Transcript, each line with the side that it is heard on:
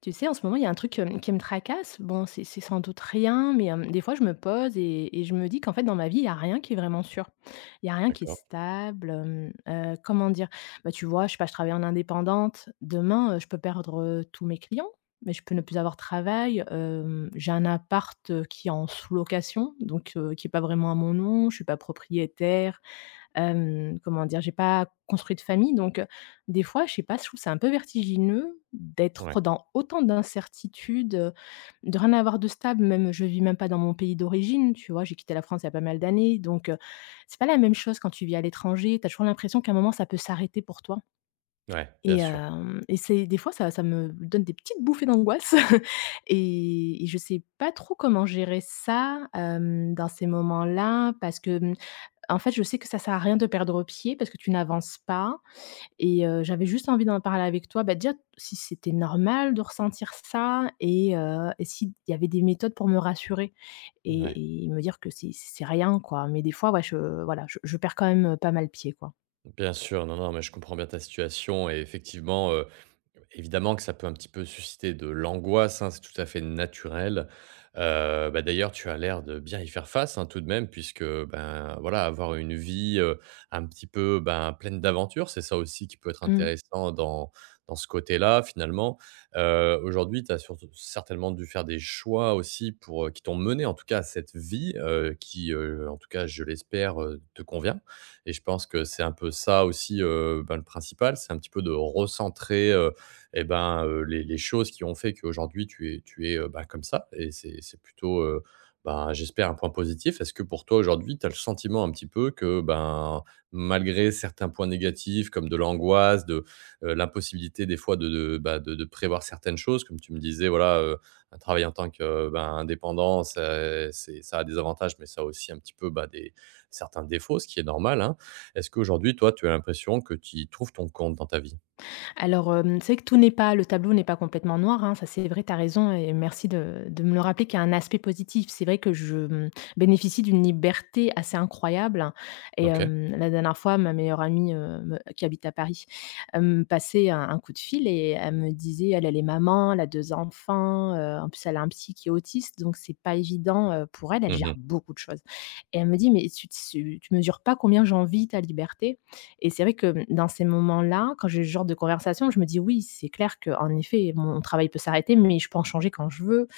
left: Tu sais, en ce moment, il y a un truc, qui me tracasse. Bon, c'est sans doute rien, mais, des fois, je me pose et je me dis qu'en fait, dans ma vie, il y a rien qui est vraiment sûr. Il y a rien qui est
right: D'accord.
left: stable, comment dire? Bah, tu vois, je sais pas, je travaille en indépendante. Demain, je peux perdre, tous mes clients, mais je peux ne plus avoir de travail. J'ai un appart, qui est en sous-location, donc, qui est pas vraiment à mon nom. Je suis pas propriétaire. Comment dire? J'ai pas construit de famille donc des fois, je sais pas, je trouve c'est un peu vertigineux
right: Ouais,
left: d'être dans autant d'incertitudes, de rien avoir de stable même, je vis même pas dans mon pays d'origine, tu vois? J'ai quitté la France il y a pas mal d'années donc c'est pas la même chose quand tu vis à l'étranger. T'as toujours l'impression qu'à un moment ça peut s'arrêter pour toi
right: ouais,
left: et
right: bien sûr.
left: hem et c'est des fois ça me donne des petites bouffées d'angoisse et je sais pas trop comment gérer ça, dans ces moments-là parce que en fait, je sais que ça sert à rien de perdre pied parce que tu n'avances pas et j'avais juste envie d'en parler avec toi, bah, déjà si c'était normal de ressentir ça et s'il y avait des méthodes pour me rassurer
right: Ouais,
left: et me dire que c'est rien quoi, mais des fois ouais je voilà, je perds quand même, pas mal pied quoi.
right: bien sûr. Non, non, mais je comprends bien ta situation et effectivement, évidemment que ça peut un petit peu susciter de l'angoisse, hein, c'est tout à fait naturel. Bah, d'ailleurs, tu as l'air de bien y faire face, hein, tout de même puisque, ben, voilà, avoir une vie, un petit peu, ben, pleine d'aventures, c'est ça aussi qui peut être
left: Mmh.
right: intéressant dans dans ce côté-là, finalement. Aujourd'hui, tu as certainement dû faire des choix aussi pour, qui t'ont mené, en tout cas, à cette vie, qui, en tout cas, je l'espère, te convient et je pense que c'est un peu ça aussi, ben, le principal, c'est un petit peu de recentrer, et ben, les choses qui ont fait qu'aujourd'hui tu es, bah, comme ça et c'est plutôt, ben, j'espère un point positif. Est-ce que pour toi aujourd'hui, tu as le sentiment un petit peu que, ben, malgré certains points négatifs comme de l'angoisse, de, l'impossibilité des fois de, bah, de prévoir certaines choses comme tu me disais voilà, un travail en tant que, ben, indépendant, c'est ça a des avantages, mais ça a aussi un petit peu, bah, des certains défauts, ce qui est normal, hein. Est-ce qu'aujourd'hui, toi, tu as l'impression que tu y trouves ton compte dans ta vie?
left: Alors, c'est vrai que tout n'est pas le tableau n'est pas complètement noir, hein, ça c'est vrai, tu as raison et merci de me le rappeler qu'il y a un aspect positif. C'est vrai que je, bénéficie d'une liberté assez incroyable hein.
right: OK.
left: La dernière fois, ma meilleure amie, me qui habite à Paris, elle me passait un coup de fil et elle me disait elle, elle est maman, elle a 2 enfants, en plus elle a un psy qui est autiste donc c'est pas évident, pour elle, elle gère
right: Mmh.
left: beaucoup de choses et elle me dit : « Mais tu mesures pas combien j'envie ta liberté ». Et c'est vrai que, dans ces moments-là, quand j'ai ce genre de conversation, je me dis : « Oui, c'est clair qu'en effet, mon travail peut s'arrêter, mais je peux en changer quand je veux,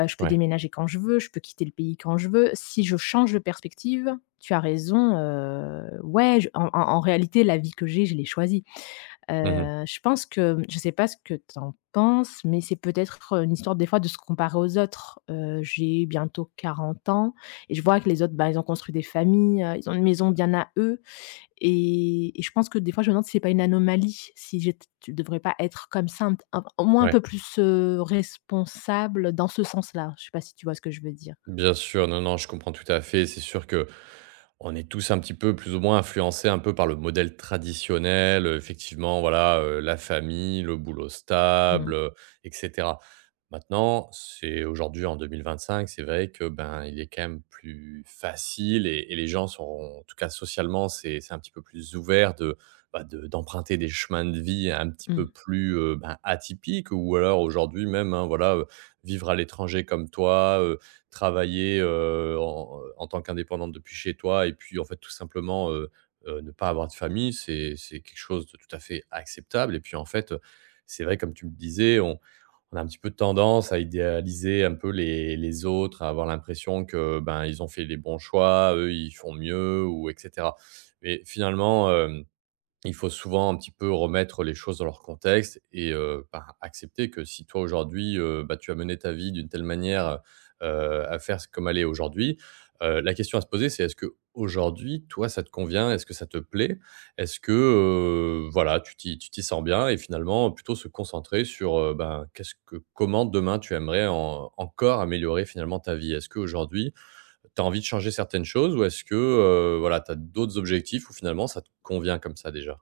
left: je peux
right: Ouais.
left: déménager quand je veux, je peux quitter le pays quand je veux. Si je change de perspective ». Tu as raison, ouais, je en en en réalité, la vie que j'ai, je l'ai choisie.
right: Mhm.
left: Je pense que je sais pas ce que tu en penses, mais c'est peut-être, une histoire des fois de se comparer aux autres. J'ai bientôt 40 ans et je vois que les autres, bah, ils ont construit des familles, ils ont une maison bien à eux et je pense que des fois, je me demande si c'est pas une anomalie, si j'ét je devrais pas être comme ça, un au moins un
right: Ouais.
left: peu plus, responsable dans ce sens-là. Je sais pas si tu vois ce que je veux dire?
right: Bien sûr, non, non, je comprends tout à fait. C'est sûr que on est tous un petit peu, plus ou moins, influencés un peu par le modèle traditionnel. Effectivement, voilà, la famille, le boulot
left: Mmh,
right: stable, et cetera. Maintenant, c'est aujourd'hui en 2025, c'est vrai que, ben, il est quand même plus facile et les gens sont en tout cas socialement, c'est un petit peu plus ouvert de, bah, de d'emprunter des chemins de vie un petit peu
left: mmh.
right: plus, ben, atypiques ou alors aujourd'hui même, hein, voilà, vivre à l'étranger comme toi, travailler, en en tant qu'indépendante depuis chez toi et puis, en fait, tout simplement, ne pas avoir de famille, c'est quelque chose de tout à fait acceptable et puis, en fait, c'est vrai, comme tu me disais, on a un petit peu tendance à idéaliser un peu les autres, à avoir l'impression que, ben, ils ont fait les bons choix, eux, ils font mieux ou et cetera. Mais finalement, hem il faut souvent un petit peu remettre les choses dans leur contexte et ben, accepter que si toi aujourd'hui, bah, tu as mené ta vie d'une telle manière, heu à faire c comme elle est aujourd'hui, la question à se poser, c'est est-ce que aujourd'hui toi, ça te convient? Est-ce que ça te plaît? Est-ce que, voilà, tu t'y sens bien? Et finalement, plutôt se concentrer sur, ben, qu'est-ce que comment demain tu aimerais en encore améliorer finalement ta vie? Est-ce qu'aujourd'hui, tu as envie de changer certaines choses ou est-ce que, voilà, tu as d'autres objectifs ou finalement ça te convient comme ça déjà?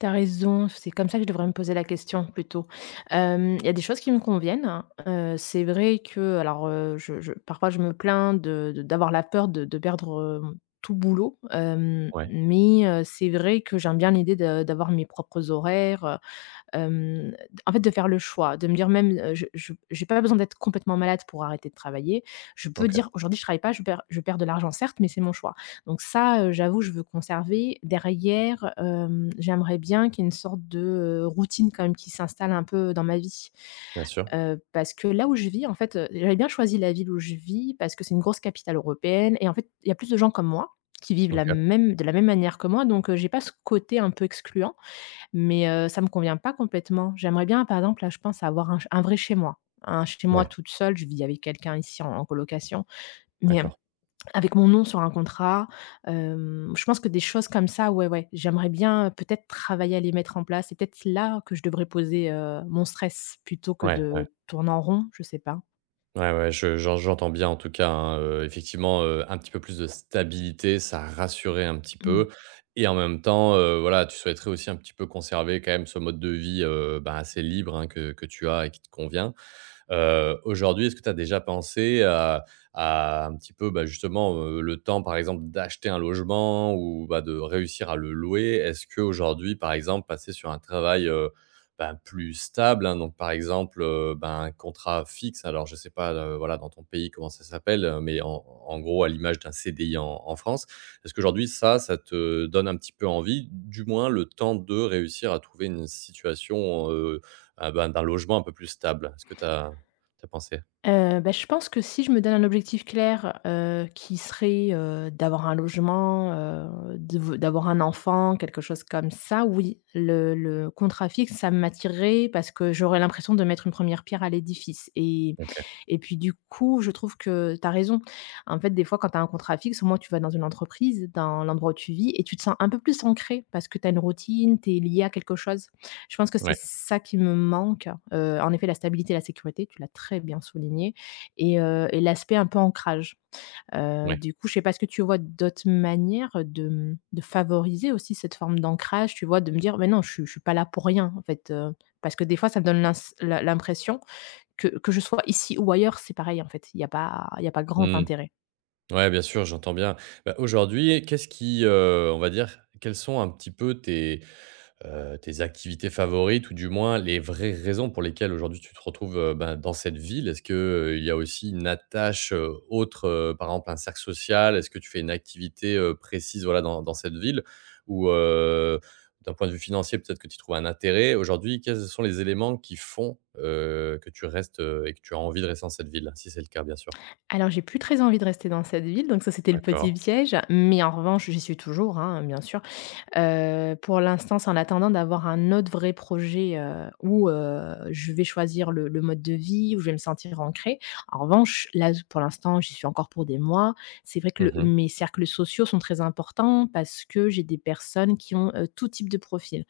left: Tu raison, c'est comme ça que je devrais me poser la question plutôt. Il y a des choses qui me conviennent, hein. C'est vrai que alors, je parfois je me plains de d'avoir la peur de perdre, tout boulot,
right: Ouais,
left: mais c'est vrai que j'aime bien l'idée de d'avoir mes propres horaires. Hem, En fait, de faire le choix, de me dire même, je j'ai pas besoin d'être complètement malade pour arrêter de travailler. Je peux
right: OK,
left: dire : « Aujourd'hui, je travaille pas, je perds de l'argent, certes, mais c'est mon choix ». Donc ça, j'avoue, je veux conserver. Derrière, j'aimerais bien qu'il y ait une sorte de, routine quand même qui s'installe un peu dans ma vie.
right: bien sûr.
left: Parce que là où je vis, en fait, j'avais bien choisi la ville où je vis parce que c'est une grosse capitale européenne et en fait, il y a plus de gens comme moi qui vivent
right: OK.
left: la même de la même manière que moi, donc j'ai pas ce côté un peu excluant. Mais ça me convient pas complètement. J'aimerais bien, par exemple, là, je pense avoir un vrai chez moi. Un chez moi
right: Ouais,
left: toute seule, je vis avec quelqu'un ici en colocation, mais
right: d'accord.
left: avec mon nom sur un contrat, je pense que des choses comme ça, ouais, ouais, j'aimerais bien, peut-être travailler à les mettre en place. C'est peut-être là que je devrais poser, mon stress plutôt que
right: Ouais, ouais.
left: de tourner en rond, je sais pas.
right: Ouais, ouais, je j'en j'entends bien en tout cas, hein, effectivement, un petit peu plus de stabilité, ça rassurait un petit
left: Mmh.
right: peu et en même temps, voilà, tu souhaiterais aussi un petit peu conserver quand même ce mode de vie, bah, assez libre, hein, que tu as et qui te convient. Aujourd'hui, est-ce que tu as déjà pensé à un petit peu, bah, justement, le temps, par exemple, d'acheter un logement ou, bah, de réussir à le louer? Est-ce qu'aujourd'hui, par exemple, passer sur un travail, ben, plus stable, hein, donc par exemple, ben, un contrat fixe, alors je ne sais pas, voilà, dans ton pays comment ça s'appelle, mais en gros à l'image d'un CDI en France. Est-ce qu'aujourd'hui ça, ça te donne un petit peu envie, du moins le temps de réussir à trouver une situation, ah, ben, d'un logement un peu plus stable? Est-ce que tu as pensé?
left: Bah, je pense que si je me donne un objectif clair, qui serait, d'avoir un logement, de v d'avoir un enfant, quelque chose comme ça, oui. Le contrat fixe, ça m'attirerait parce que j'aurais l'impression de mettre une première pierre à l'édifice
right: OK.
left: et puis, du coup, je trouve que tu as raison. En fait, des fois, quand tu as un contrat fixe, au moins, tu vas dans une entreprise, dans l'endroit où tu vis et tu te sens un peu plus ancré parce que tu as une routine, tu es lié à quelque chose. Je pense que c'est
right: Ouais,
left: ça qui me manque, en effet, la stabilité et la sécurité, tu l'as très bien souligné et l'aspect un peu ancrage.
right: ouais.
left: Du coup, je sais pas, ce que tu vois d'autres manières de, de favoriser aussi cette forme d'ancrage? Tu vois, de me dire : « Mais non, je suis pas là pour rien, en fait », parce que des fois, ça me donne l'impression que je sois ici ou ailleurs, c'est pareil, en fait, il y a pas grand
right: Mmh.
left: intérêt.
right: Ouais, bien sûr, j'entends bien. Bah, aujourd'hui, qu'est-ce qui, on va dire, quels sont un petit peu tes tes activités favorites ou du moins les vraies raisons pour lesquelles aujourd'hui tu te retrouves, ben, dans cette ville? Est-ce que, il y a aussi une attache, autre, par exemple un cercle social? Est-ce que tu fais une activité, précise, voilà, dans dans cette ville? Ou, d'un point de vue financier, peut-être que tu y trouves un intérêt? Aujourd'hui, quels sont les éléments qui font, que tu restes, et que tu as envie de rester dans cette ville? Si c'est le cas, bien sûr.
left: Alors, j'ai plus très envie de rester dans cette ville, donc ça, c'était le petit
right: D'accord.
left: piège, mais en revanche, j'y suis toujours, hein, bien sûr. Pour l'instant, c'est en attendant d'avoir un autre vrai projet, où je vais choisir le mode de vie, où je vais me sentir ancrée. En revanche, là, pour l'instant, j'y suis encore pour des mois. C'est vrai que le
right: Mmh.
left: mes cercles sociaux sont très importants parce que j'ai des personnes qui ont, tout type de profil.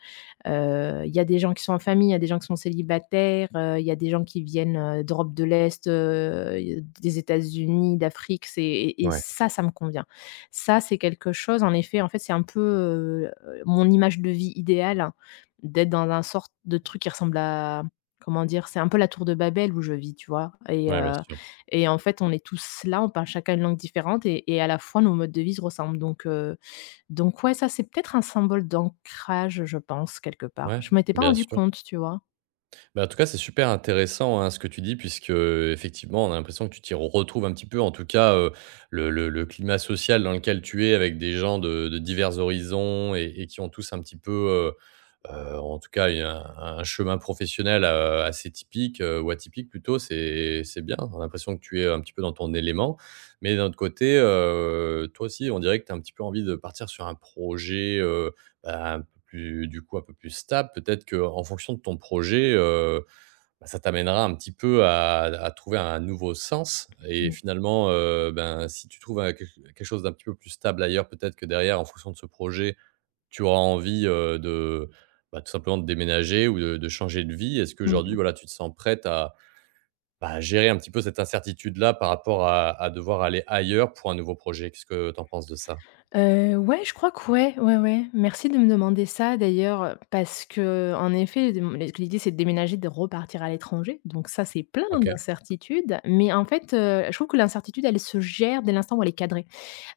left: Il y a des gens qui sont en famille, il y a des gens qui sont célibataires, il y a des gens qui viennent, d'Europe de l'Est, des États-Unis, d'Afrique, c'est et
right: Ouais.
left: ça me convient. Ça, c'est quelque chose en effet, en fait, c'est un peu, mon image de vie idéale, hein, d'être dans un sorte de truc qui ressemble à comment dire? C'est un peu la tour de Babel où je vis, tu vois? Et
right: Ouais, bien
left: heu
right: sûr.
left: et en fait, on est tous là, on parle chacun une langue différente et à la fois nos modes de vie se ressemblent donc ouais, ça, c'est peut-être un symbole d'ancrage, je pense, quelque part.
right: Ouais,
left: Je m'étais pas
right: bien
left: rendu
right: sûr.
left: compte, tu vois?
right: Bah, en tout cas, c'est super intéressant, hein, ce que tu dis puisque, effectivement, on a l'impression que tu t'y retrouves un petit peu. En tout cas, le climat social dans lequel tu es avec des gens de divers horizons et qui ont tous un petit peu, en tout cas, un chemin professionnel, assez typique, ou atypique plutôt, c'est bien. On a l'impression que tu es un petit peu dans ton élément. Mais d'un autre côté, toi aussi, on dirait que tu as un petit peu envie de partir sur un projet, bah, un peu plus du coup, un peu plus stable. Peut-être qu'en fonction de ton projet, bah, ça t'amènera un petit peu à trouver un nouveau sens et
left: Mmh
right: finalement, ben, si tu trouves un quelque chose d'un petit peu plus stable ailleurs, peut-être que derrière, en fonction de ce projet, tu auras envie, de, bah, tout simplement de déménager ou de changer de vie. Est-ce qu'aujourd'hui,
left: mh.
right: voilà, tu te sens prête à, bah, gérer un petit peu cette incertitude-là par rapport à devoir aller ailleurs pour un nouveau projet? Qu'est-ce que tu en penses de ça?
left: Ouais, je crois que ouais, ouais, ouais. Merci de me demander ça d'ailleurs, parce que en effet, de l'idée, c'est de déménager, de repartir à l'étranger, donc ça, c'est plein
right: OK,
left: d'incertitudes, mais en fait, je trouve que l'incertitude, elle se gère dès l'instant où elle est cadrée.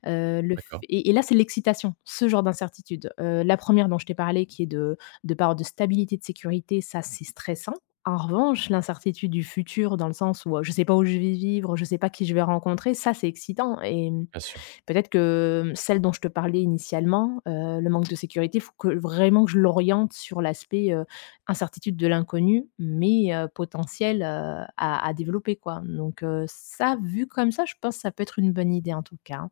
left: Le f
right: d'accord,
left: et là, c'est de l'excitation, ce genre d'incertitude. La première dont je t'ai parlé qui est de peur de stabilité, de sécurité, ça, c'est stressant. En revanche, l'incertitude du futur dans le sens où, je ne sais pas où je vais vivre, je ne sais pas qui je vais rencontrer, ça, c'est excitant et
right: bien sûr.
left: peut-être que, celle dont je te parlais initialement, le manque de sécurité, il faut que vraiment que je l'oriente sur l'aspect, incertitude de l'inconnu, mais potentiel, à développer quoi. Donc ça, vu comme ça, je pense que ça peut être une bonne idée en tout cas, hein.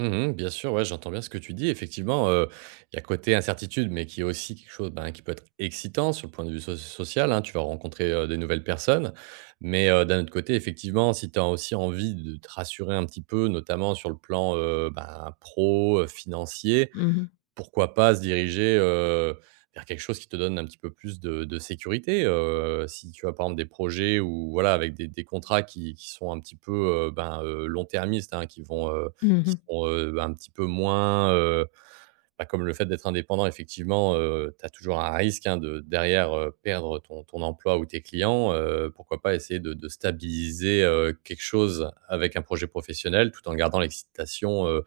right: Mmh, bien sûr, ouais, j'entends bien ce que tu dis. Effectivement, il y a côté incertitude, mais qui est aussi quelque chose, ben, qui peut être excitant sur le point de vue social, hein. Tu vas rencontrer, des nouvelles personnes, mais d'un autre côté, effectivement, si tu as aussi envie de te rassurer un petit peu, notamment sur le plan, ben, pro, financier,
left: Mmh.
right: pourquoi pas se diriger, vers quelque chose qui te donne un petit peu plus de sécurité? Si tu as par exemple des projets ou voilà, avec des contrats qui sont un petit peu, ben, long-termistes, hein, qui vont,
left: Mmh
right: qui
left: mh.
right: sont, ben, un petit peu moins, bah, comme le fait d'être indépendant effectivement, tu as toujours un risque, hein, de derrière, perdre ton emploi ou tes clients, pourquoi pas essayer de stabiliser, quelque chose avec un projet professionnel tout en gardant l'excitation,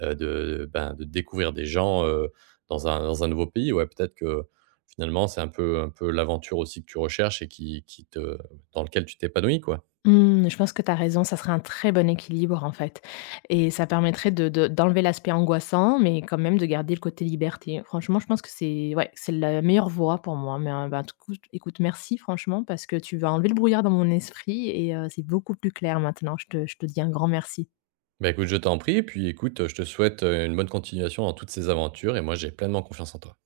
right: de, ben, de découvrir des gens, dans un nouveau pays. Ouais, peut-être que finalement, c'est un peu l'aventure aussi que tu recherches et qui te dans lequel tu t'épanouis, quoi.
left: Mmh, je pense que tu as raison, ça serait un très bon équilibre, en fait et ça permettrait de d'enlever l'aspect angoissant, mais quand même de garder le côté liberté. Franchement, je pense que c'est ouais, c'est la meilleure voie pour moi, mais, ben, tout coup, écoute, merci franchement parce que tu vas enlever le brouillard dans mon esprit et c'est beaucoup plus clair maintenant. Je te dis un grand merci.
right: Bah, écoute, je t'en prie, puis écoute, je te souhaite, une bonne continuation dans toutes ces aventures et moi, j'ai pleinement confiance en toi.